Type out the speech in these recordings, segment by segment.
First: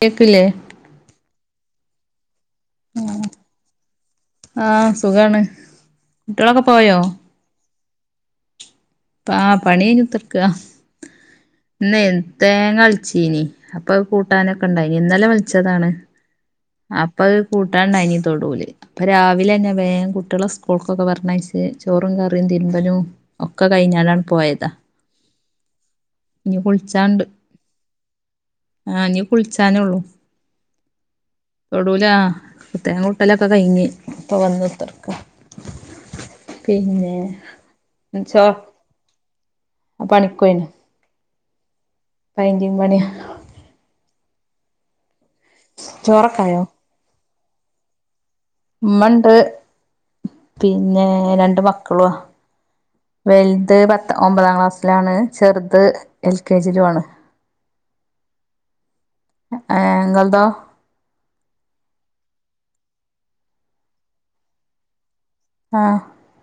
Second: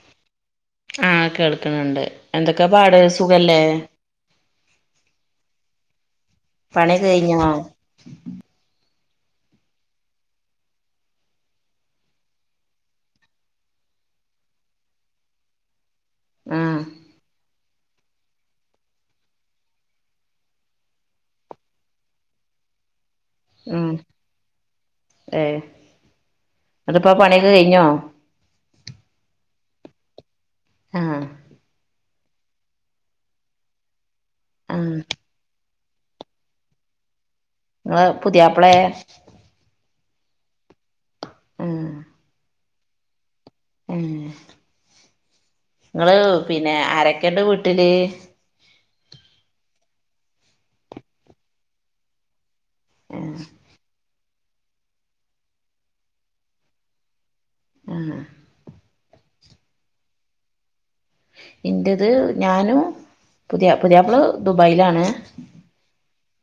കേക്കില്ലേ ആഹ് കേൾക്കണണ്ട് എന്തൊക്കെ പാട് സുഖല്ലേ ആഹ് സുഖാണ് കുട്ടികളൊക്കെ പോയോ പണിയൊക്കെ കഴിഞ്ഞോ ആ പണി കഴഞ്ഞിത്ത്ർക്ക. ഇന്ന തേങ്ങ വൽച്ചീനി അപ്പൊ കൂട്ടാനൊക്കെ ഇണ്ടായിനി ഇന്നലെ വൽച്ചതാണ് ആഹ് അപ്പൊ കൂട്ടാണ്ടായിനി തൊടൂല് അപ്പൊ രാവിലെന്നെ വേഗം കുട്ടിയളെ സ്കൂൾക്കൊക്കെ പറഞ്ഞഴച്ച് ചോറും കറിയും തിരുമ്പലും ഒക്കെ ഉം കഴിഞ്ഞാലാണ് പോയത അതിപ്പാ പണിയൊക്ക കഴിഞ്ഞോ ആഹ് ഇഞ്ഞ് കുളിച്ചാനേള്ളൂ ആഹ് തൊടൂല തേങ്ങ കൂട്ടലൊക്കെ കഴിഞ്ഞ് പ്പൊ ആഹ് വന്ന്ത്തർക്ക പിന്നെ നിങ്ങളെ പുതിയാപ്പളെ പണിക്കോയിണ് ആഹ് പൈന്റിംഗ് പണിയാ ഏഹ് നിങ്ങള് ചോറൊക്കായോ പിന്നെ ആരക്ക്ണ്ട് വീട്ടില് ഉമ്മണ്ട് പിന്നെ രണ്ട് മക്കളുവ വലുത് പത്ത് ഒമ്പതാം ക്ലാസ്സിലാണ് ചെറുത് എൽ കെ ജി യിലും ആണ് ഉം ഏഹ് ഇങ്ങൾതോ എന്റേത് ഞാനും പുതിയ പുതിയാപ്പള ദുബായിലാണ് ആഹ്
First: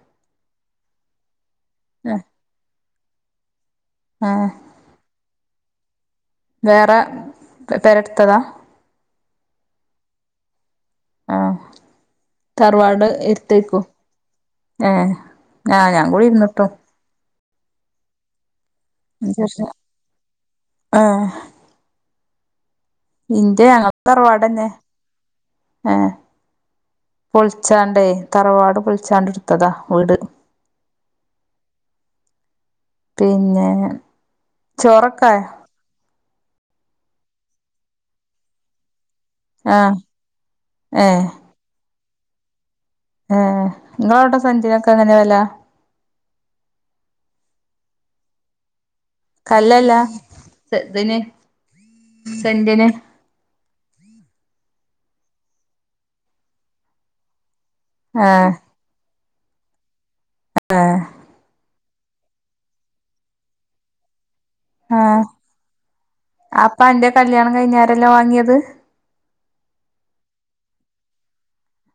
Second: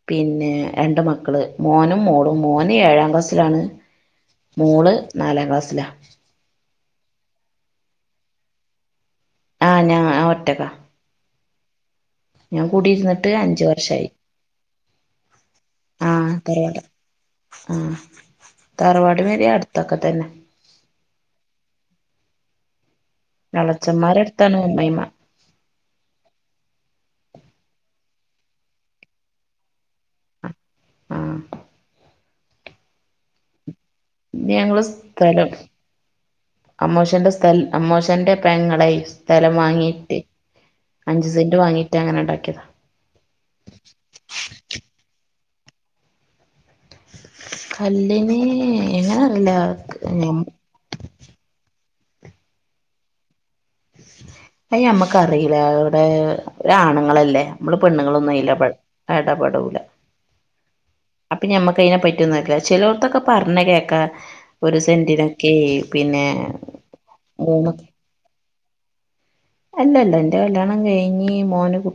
പിന്നെ രണ്ട് മക്കള് മോനും മോളും മോന് ഏഴാം ക്ലാസ്സിലാണ് ആഹ് മോള് നാലാം ക്ലാസ്സിലാ വേറെ പെര ഇട്ത്തതാ ആഹ് ഞാൻ ആ ഒറ്റക്ക ആഹ് തറവാട് കൂടിയിരുന്നിട്ട് അഞ്ച് എരുത്തായ്ക്കൂ വർഷായി ഏഹ് ആഹ് ഞാൻ കൂടി ഇരുന്നിപ്പോ ആഹ് തറവാട് പേരാ അടുത്തൊക്കെ തന്നെ ആഹ് ഇന്റെ എളച്ചന്മാരടുത്താണ് അത്തറവാടന്നെ അമ്മായിമ്മ ഏഹ് പൊളിച്ചാണ്ടേ തറവാട് പൊളിച്ചാണ്ട് എടുത്തതാ വീട് ആഹ് പിന്നെ ഞങ്ങള് ചോറൊക്കായോ സ്ഥലം അമ്മോശന്റെ സ്ഥല അമ്മോശന്റെ പെങ്ങളെയ്സ് സ്ഥലം ആഹ് വാങ്ങിയിട്ട് ഏഹ് അഞ്ച് സെന്റ് വാങ്ങിട്ട് അങ്ങനെ ഉണ്ടാക്കിയതാ ഏഹ് നിങ്ങളവിടെ സഞ്ചിനൊക്കെ എങ്ങനെ വെല കല്ലെനീ ഇങ്ങളാ കല്ലല്ല സെ തിന് സെന്റിന് അത് ഞമ്മക്കറിയില്ല അവിടെ ആണുങ്ങളല്ലേ നമ്മള് പെണ്ണുങ്ങളൊന്നും അതിൽ ആഹ് ഇടപെടൂല ഏഹ് അപ്പൊ ഞമ്മക്ക് അയ്നെ പറ്റിയൊന്നുമല്ല ചിലോർത്തൊക്കെ പറഞ്ഞ് കേക്കാ ഒരു ആഹ് സെന്റിനൊക്കെ പിന്നെ മൂന്ന് ന്നോ വാങ്ങിയത് അല്ല അല്ല എന്റെ കല്ല്യാണം കഴിഞ്ഞ് മോന് കു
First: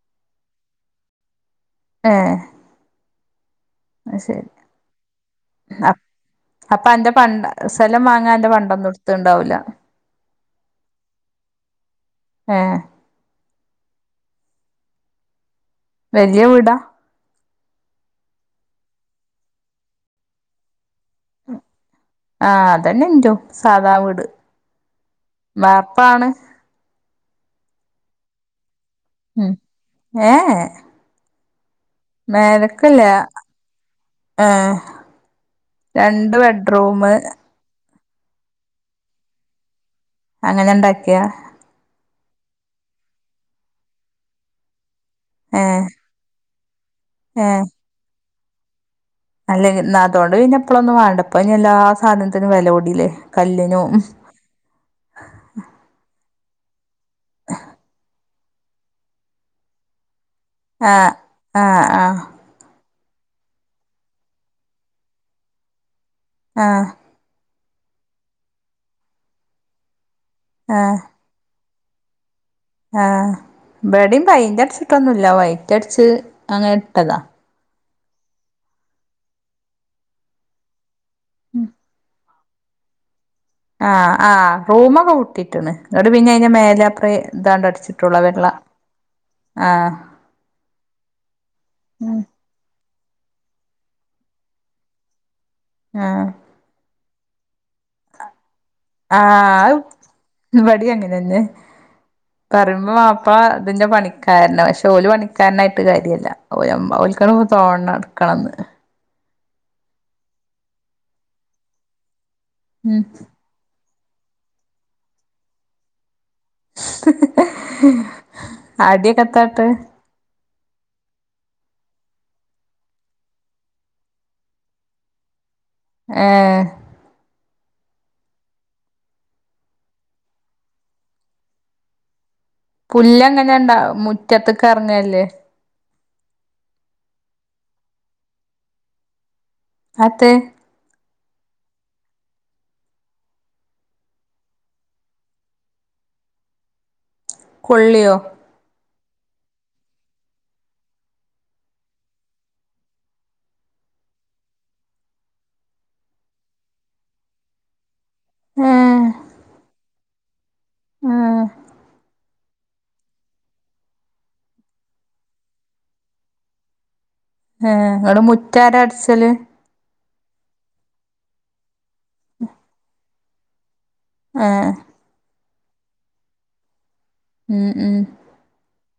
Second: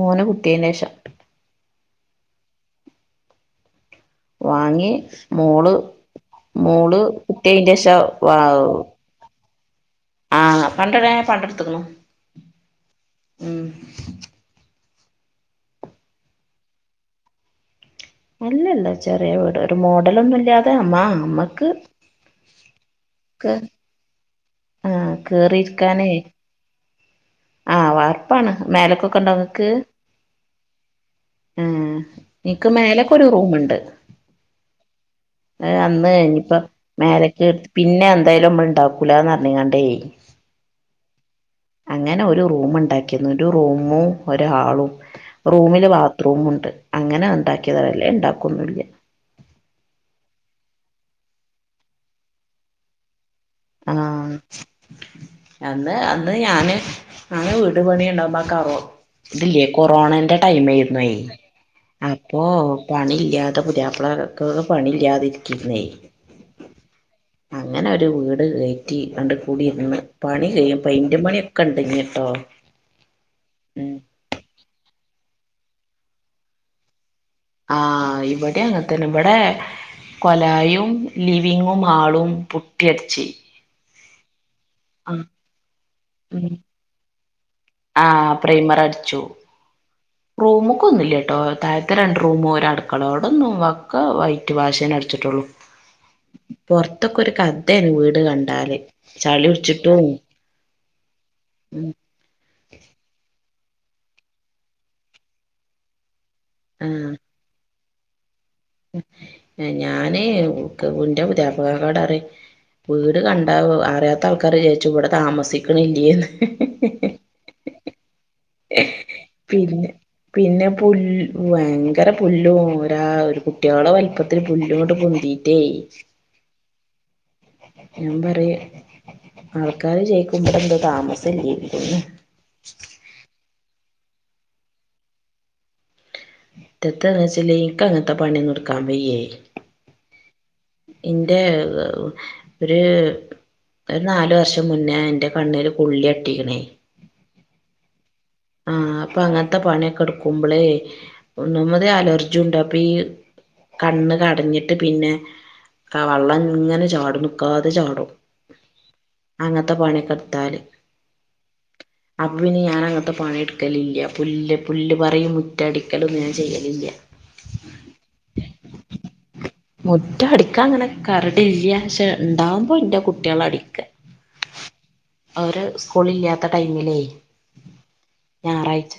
മോന് കുട്ടിയനേഷാ ഏഹ് അത് ശരി വാങ്ങി സ്മോള് അപ്പൊ അന്റെ പണ്ട സ്ഥലം വാങ്ങാൻ അന്റെ പണ്ടൊന്നും എടുത്തണ്ടാവൂല്ല ആഹ് പണ്ടടെ പണ്ടടുത്തുക്കുണു ഏഹ് വെരിജിയ വീടാ അല്ലല്ല ചെറിയ വീട് ഒരു മോഡലൊന്നും ഇല്ലാതെ അമ്മ അമ്മക്ക് ആഹ് അതന്നെ ഇന്റോ കേ സാധാ വീട് ആഹ് കേറിരിക്കാനേ വാർപ്പാണ് ആഹ് വാർപ്പാണ് മേലക്കൊക്കെ ഉണ്ടോ ഉം നിങ്ങക്ക് ഏഹ് ആഹ് എനിക്ക് മേലക്കില്ല മേലക്കൊരു റൂമുണ്ട് ഏഹ് അത് അന്ന് രണ്ട് ഇനിപ്പ ബെഡ്റൂമ് മേലക്ക് പിന്നെ എന്തായാലും നമ്മൾ ഇണ്ടാക്കൂലാന്ന് പറഞ്ഞെക്കണ്ടേ അങ്ങനെ ഇണ്ടാക്കിയ അങ്ങനെ ഒരു റൂമ് ഉണ്ടാക്കിന്നു ഒരു റൂമും ഒരു ഹാളും ഏഹ് റൂമില് ബാത്റൂമും ഉണ്ട് അങ്ങനെ ഉണ്ടാക്കിയതാ അല്ലേൽ ഉണ്ടാക്കൊന്നൊല്ലാ അല്ലെങ്കി ഇല്ലാത്തോണ്ട് ഇനി എപ്പളൊന്നും വേണ്ട ഇനി എല്ലാ സാധനത്തിനും വെല കൂടില്ലേ കല്ലിനും ആഹ് അന്ന് അന്ന് ഞാന് ഞാന് വീട് പണി ഉണ്ടാകുമ്പോ കറു ഇതില്യ കൊറോണന്റെ ടൈം ആയിരുന്നു ആഹ് ആഹ് ആഹ് അപ്പൊ പണി ഇല്ലാതെ പുതിയാപ്ലക്ക് പണി ഇല്ലാതെ ഇരിക്കിര്ന്നേ ആഹ് അങ്ങനെ ഒരു വീട് കേറ്റി അണ്ട് കുടിരിന്ന് പണി കഴിയ ആഹ് പയിന്റ് പണി കണ്ടിഞ്ഞിട്ടേ ആഹ് ഇബടേം പൈറ്റടിച്ചിട്ടൊന്നുമല്ല വൈറ്റടച്ച് അങ്ങനെ ഇട്ടതാ ആഹ് ഇവിടേം അങ്ങനത്തന്നെ ഇവിടെ കൊലായും ലിവിങ്ങും ആളും പുട്ടിഅടിച്ചി ആഹ്! ആഹ്! റൂമൊക്കെ പെട്ടിട്ടണ് പിന്നെ ഉം അയി മേലപ്രേ ഏതാണ്ട് അടിച്ചിട്ടുള്ള ആഹ് വെള്ള ആഹ്! റൂമൊക്കെ ഒന്നുമല്ല കേട്ടോ താഴത്തെ രണ്ട് റൂമ് ഒരടു മക്കളോടൊന്നും വക്ക വൈറ്റ് വാഷേൻ തന്നെ അടിച്ചിട്ടുള്ളു! ആഹ് പൊറത്തൊക്കെ ഒരു കഥയാണ് വീട് കണ്ടാല് ചളി ആഹ് പിടിച്ചിട്ടും ഇവിടെ അങ്ങനെന്നെ ഉം പറയുമ്പോ വാപ്പ അതിന്റെ പണിക്കാരനാ പക്ഷെ ഓലി പണിക്കാരനായിട്ട് കാര്യമല്ല! ഓയമ്മ ആഹ് ഓൽക്ക് തോണണം എടുക്കണംന്ന് ഞാന് ഇന്റെ പുതിയാപ്പൾനോട് പറയും ഉം വീട് കണ്ട ആഹ് അറിയാത്ത ആൾക്കാര് ചോദിച്ചു ഇവിടെ താമസിക്കണില്ലേന്ന് അടിയക്കെ യത്താ. ഇട്ടത് പിന്നെ പിന്നെ പുൽ ഭയങ്കര പുല്ലും ഒരാ ഒരു കുട്ടികളെ വലിപ്പത്തിൽ പുല്ലിങ്ങോട്ട് പൊന്തി [unintelligible] ഏ ഞാൻ പറയാ ആൾക്കാര് ചേയിക്കുമ്പോടെ എന്താ താമസം ഇല്ലെന്നു പുല്ല എങ്ങനെണ്ടാ മുറ്റത്തേക്ക് ഇറങ്ങല്ലേ മുറ്റത്താറാച്ച ലീക്കാണിട്ടൊ പണിയൊന്നും എടുക്കാൻ വയ്യേ! അതെ! എന്റെ ഒരു ഒരു നാല് വർഷം മുന്നേ എൻ്റെ കണ്ണിൽ കുള്ളി അട്ടിക്കണേ കൊള്ളിയോ ആഹ്! അപ്പൊ അങ്ങനത്തെ പണിയൊക്കെ എടുക്കുമ്പോളേ ഒന്നാമതെ അലർജി ഉണ്ട് അപ്പൊ ഈ കണ്ണ് കടഞ്ഞിട്ട് പിന്നെ വെള്ളം ഇങ്ങനെ ചാടും നിക്കാതെ ചാടും ഏ അങ്ങനത്തെ പണിക്കെടുത്താല് ഏ അപ്പം പിന്നെ ഞാൻ അങ്ങനത്തെ പണിയെടുക്കലില്ല പുല്ല് പുല്ല് പറിയും മുറ്റടിക്കലും ഞാൻ ചെയ്യലില്ല ഏ ഇങ്ങട്ട് ആരാ മുറ്റാര അടച്ചില്? മുറ്റ അടിക്കാ അങ്ങനെ കരട് ഇല്ല പക്ഷേ ഉണ്ടാവകുമ്പോ ഇന്റെ കുട്ടികളാ അ ടിക്കാ ആഹ് അവര് സ്കൂള് ഇല്ലാത്ത ടൈമിലേ! ഉം ഉം ഞായറാഴ്ച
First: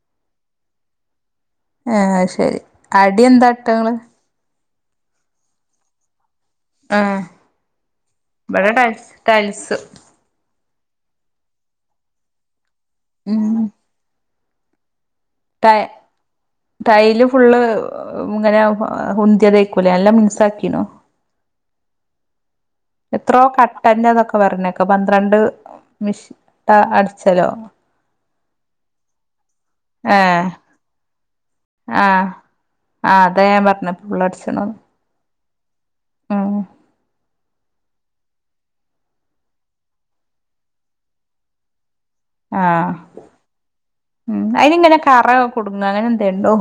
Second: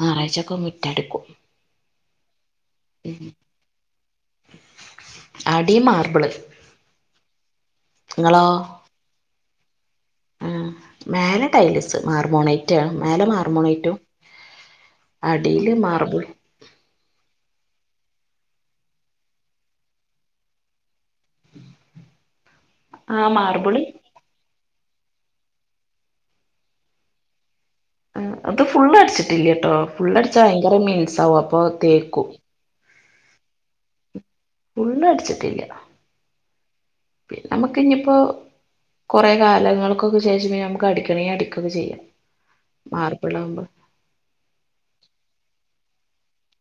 ഞായറാഴ്ചൊക്കെ മുറ്ടിക്കും ആഹ് അത് ശരി അടി എന്താ ട്ടങ്ങള്? അടി മാർബിള് ആഹ് നിങ്ങളോ ഇവിടെ ടൈൽസ് ആഹ് മേലെ ടൈലസ് മാർ ബോണൈറ്റ് മേലെ മാർ ഉം ബോണൈറ്റും അടിയില് ടൈ മാർബിൾ ടൈല് ഫുള്ള് ഇങ്ങനെ ഉന്തിയതേക്കുലേ നല്ല മിനുസ ആക്കീനോ ആ എത്രോ മാർബിള് കട്ടന്ന അതൊക്കെ പറഞ്ഞു ഇപ്പൊ പന്ത്രണ്ട് മിഷി അടിച്ചലോ അത് ഫുള്ള് അടിച്ചിട്ടില്ല കേട്ടോ ഫുള്ള് ഏ അടിച്ചാ ഭയങ്കരമിനുസ ആവും അപ്പൊ തേക്കും ആ ആഹ് അതാ ഞാൻ പറഞ്ഞ പുള്ളടിച്ചണ്ടന്ന് ഫുള്ള് അടിച്ചിട്ടില്ല പിന്നെ നമുക്ക് ഇനിയിപ്പോ- കുറെ കാലങ്ങൾക്കൊക്കെ ശേഷം നമുക്ക് അടിക്കണങ്കി അടിക്കൊക്കെ ചെയ്യാം ആഹ് മാർബിളാകുമ്പോ ഉം അയിനി ഇങ്ങനെ കറ കൊടുങ്ങ അങ്ങനെ എന്തെണ്ടോ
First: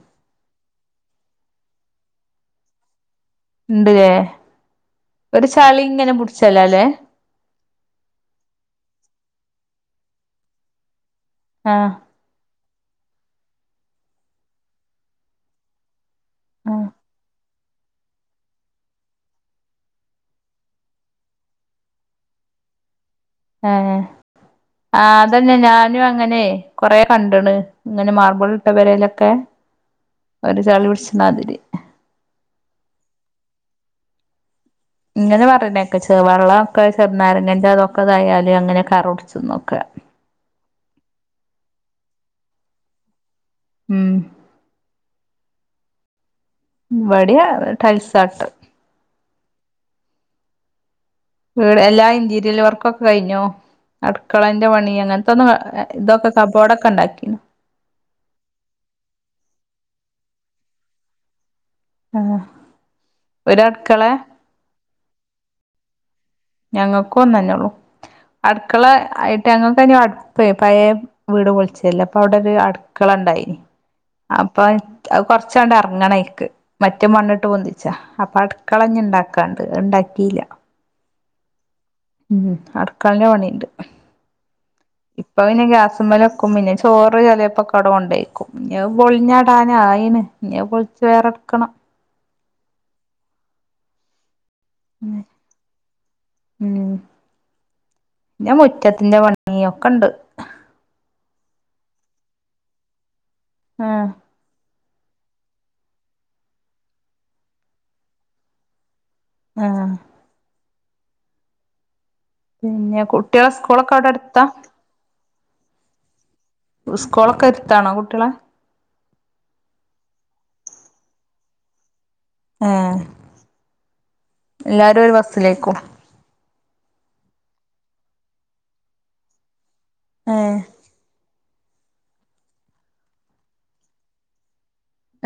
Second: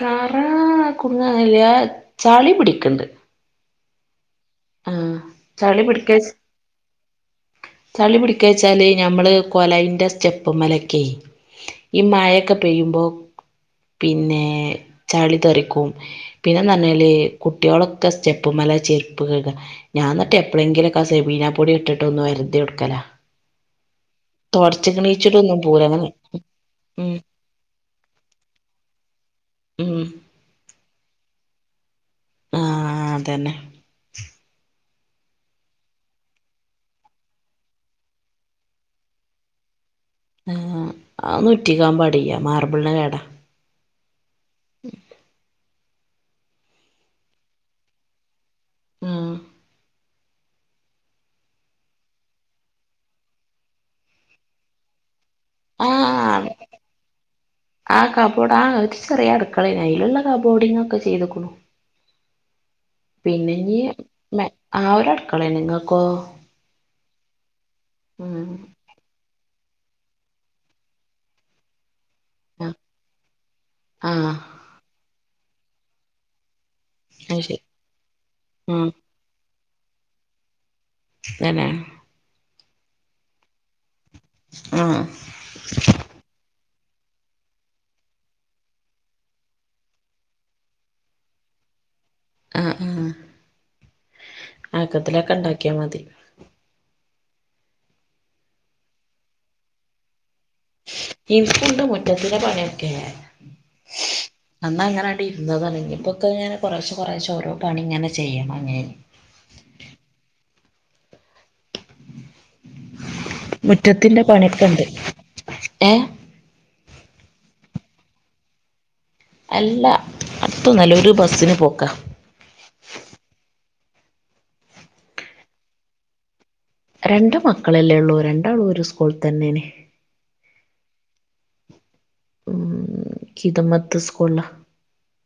കറ കുടുങ്ങല്ല ചളി പിടിക്കണ്ട് ഉണ്ട്ല്ലേ ആഹ് ഒരു ചളി ഇങ്ങനെ പിടിച്ചാലോ അല്ലേ ചളി പിടിക്ക വച്ചാല് ഞമ്മള് കൊലയിന്റെ സ്റ്റെപ്പു മേലൊക്കെയ് ആഹ് മഴൊക്കെ പെയ്യുമ്പോ പിന്നെ ചളി തെറിക്കും ആഹ് പിന്നെന്നറിഞ്ഞാല് കുട്ട്യോളൊക്കെ സ്റ്റെപ്പ്മല ചെരി പ്പ് കയ്കാൻ ഞാന്നിട്ട് എപ്പഴെങ്കിലൊക്കെ സെബീനാ പൊടി ഇട്ടിട്ട് ഒന്നു ഒരുതി എടുക്കലാ ആഹ് ആഹ് അതന്നെ ഞാനും അങ്ങനെ കൊറേ ഉം കണ്ടണ് ഇങ്ങനെ മാർബളിട്ട പൊരയിലൊക്കെ ഉം ഒരു ചളി പിടിച്ചമാതിരി ആഹ് അതന്നെ ഇങ്ങനെ പറയുന്നേക്കെ ചെ വെള്ളോക്കെ ചെറുനാരങ്ങിന്റെ അതൊക്കെതായാലും അങ്ങനെ കറോടിച്ചന്നൊക്കെ ആനൊറ്റിക്കാൻ പാടില്ല മാർബിളിന് കേട ഉം ഇബടിയ ടൈൽസട്ടെ ഉം വീട് എല്ലാ ഇന്റീരിയൽ വർക്കൊക്കെ കഴിഞ്ഞോ അടുക്കളന്റെ പണി അങ്ങനത്തന്നും ഇതൊക്കെ കബോർഡൊക്കെ ഇണ്ടാക്കിനോ ആഹ് കബോർഡ് ആഹ് ഒരു ചെറിയ അടുക്കളല്ലേ അതിനുള്ള കബോർടൊക്കെ ചെയ്തുക്കണു ആഹ് പിന്നെ ഒരടുക്കളെ ഇനിആഹ് ഒരു അടുക്കളേ നിങ്ങൾക്കോ ഞങ്ങൾക്കു ഒന്നന്നേള്ളു ഉം അടുക്കള ആയി- ട്ട് ഞങ്ങൾക്ക്നി അടുപ്പ് പഴയ വീട് പൊളിച്ചല്ല അപ്പ അവിടെ ഒരു ആഹ് അടുക്കളണ്ടായിനി ആഹ് അപ്പൊ അ കൊറച്ചാട ഇറങ്ങണക്ക് മറ്റേ അത് മണ്ണിട്ട് ശരി പൊന്തിച്ചാ അപ്പൊ ഉം അടുക്കളഞ്ഞ ഇണ്ടാക്കാണ്ട് ഉണ്ടാക്കിയില്ല എങ്ങനെ ഉം അടുക്കളന്റെ പണിണ്ട് ആഹ് ഇപ്പ പിന്നെ ഗ്യാസമല് ക്കും പിന്നെ ചോറ് അങ്ങപ്പാടെ കൊണ്ടേക്കും ഇനി പൊളിഞ്ഞടാന ആയിണ് ഇനി അത് പൊളിച്ച് വേറെ എടുക്കണം ആഹ് ആഹ് ആക്കത്തിലക്കെ ഉണ്ടാക്കിയാൽ മതി ഉം പിന്നെ മുറ്റത്തിന്റെ പണിയൊക്കെണ്ട് ഇവിടുംണ്ട് മുറ്റത്തിന്റെ പണിയൊക്കെ ആ അന്നങ്ങനെ ഇരുന്നതാണ് ഞാൻ ഇപ്പൊക്കെ കുറേശെ കുറേശെ ഓരോ പണിങ്ങനെ ചെയ്യണം ഞാൻ ആഹ് പിന്നെ കുട്ടികളെ സ്കൂളൊക്കെ അവിടെ മുറ്റത്തിന്റെ അടുത്താ പണിയൊക്കെണ്ട് ഏഹ് സ്കോളൊക്കെ അടുത്താണോ കുട്ട്യളെ അല്ല അടുത്ത് ഉള്ളോര് ബസ്സിന് പോക്കാ ആ എല്ലാരും ഒരു ബസ്സിലേക്കും ആ രണ്ട് മക്കളല്ലേ ഉള്ളൂ രണ്ടാളും ഒരു സ്കൂളിൽ തന്നല്ലേ? ആഹ് കിതമ്മത്ത് സ്കൂളില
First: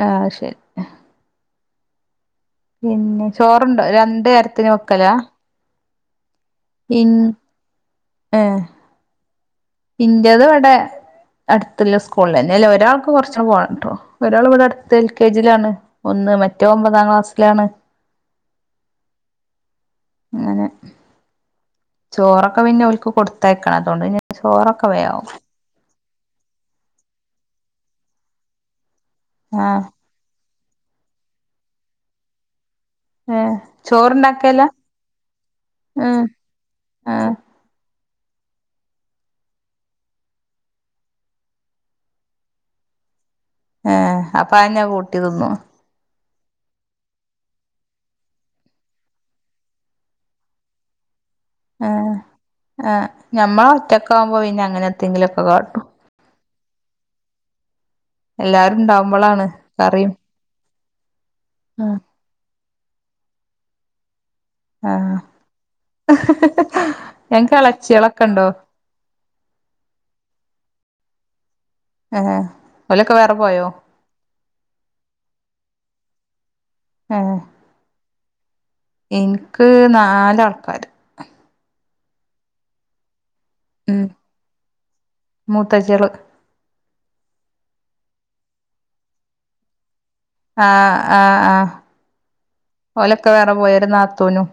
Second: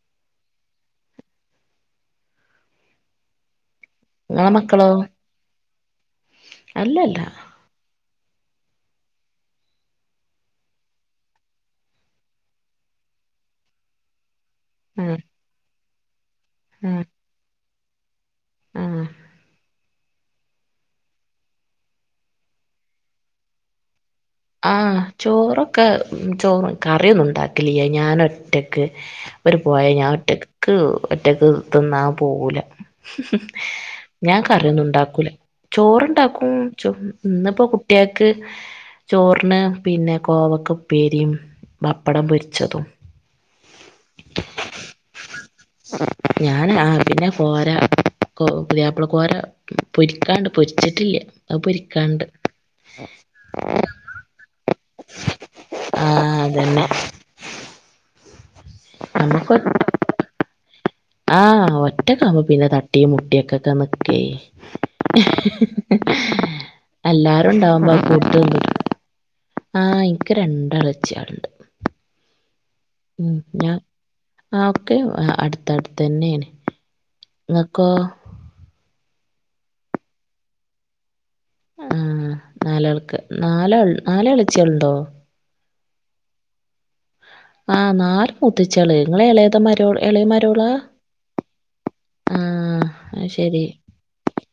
ആഹ് ശരി പിന്നെ ചോറുണ്ടോ രണ്ട് നിങ്ങളെ നേരത്തിന് മക്കളോ വെക്കലാ ഇൻ അല്ലല്ല ഏഹ് ഇന്റേത് ഇവിടെ അടുത്തുള്ള സ്കൂളിലാ ഇല്ലേ അതില് ഒരാൾക്ക് കൊറച്ച് കൂടി പോകണം കേട്ടോ ഒരാൾ ഇവിടെ അട് - എൽ ആഹ് കെ ജിലാണ് ഒന്ന് മറ്റോ ആഹ് ഒമ്പതാം ക്ലാസ്സിലാണ്. ആഹ് അങ്ങനെ ചോറൊക്കെ പിന്നെ ഓല്ക്ക് കൊടുത്തയക്കണള്ളോ അതോണ്ട്ണ്ട് ചോറൊക്കെ വേഗയാവും ഒക്കെ ചോറ് കറിയൊന്നും ഉണ്ടാക്കില്ല ഞാൻ ഒറ്റയ്ക്ക് ഇവര് ആ പോയാൽ ഞാൻ ഒറ്റയ്ക്ക് എനക്ക്‌ ഒറ്റക്ക് തിന്ന പോവൂല ഏ ഞാൻ ചോറുണ്ടാക്കല കറിയൊന്നു ഉണ്ടാക്കൂല ഏ ചോറുണ്ടാക്കും ഏ ഇന്നപ്പോ കുട്ടികൾക്ക് - ചോറിന് പിന്നെ കോവക്ക ഉപ്പേരിയും പപ്പടം പൊരിച്ചതും- ഏയെ അപ്പൊ അത് തന്നാ കൂട്ടി തിന്നു ഞാന് ആ പിന്നെ കൊരാ കൊ പുതിയാപ്പിള കോര പൊരിക്കാണ്ട് പൊരിച്ചിട്ടില്ല അത് ഏ പൊരിക്കാണ്ട് ഒറ്റയ്ക്കാവുമ്പൊ പിന്നെ അങ്ങനെ എന്തെങ്കിലും ഒക്കെ കാട്ടും ആഹ് അത് തന്നെ എല്ലാരും ഉണ്ടാവകുമ്പോളാണ് കറിയും- ആഹ് ഒറ്റക്ക്‌ ആവുമ്പോ പിന്നെ തട്ടിം മുട്ടിയൊക്കെ നിക്കേ ആ എല്ലാരും ഞങ്ങക്ക് ഉണ്ടാവുമ്പോ ഇളച്ചികളൊക്കെ ഫുഡും ഉണ്ടോ ഒണ്ട് ആ എനിക്ക് രണ്ട് എളയിച്ചികള് ഉണ്ട് ആഹ് ഉം ഞാൻ ആ ഒക്കെയും അടുത്തടുത്ത് തന്നെയാണ് ആഹ് ഇങ്ങക്കൊ എനിക്ക് നാലാ ആൾക്കാര് ആഹ് നാലാൾക്കാര് നാല് ഉം എളയച്ചി കളുണ്ടോ മൂത്തച്ചികള് ആഹ് നാല് മുത്തിച്ചികള് നിങ്ങള് എ ളയതൊ മരുമോള് എളയ മരുമോൾള് ആഹ് ആഹ് ആഹ് ആഹ് അത് ഓലൊക്കെ വേറെ ശരി പോയ രു നാത്തൂനും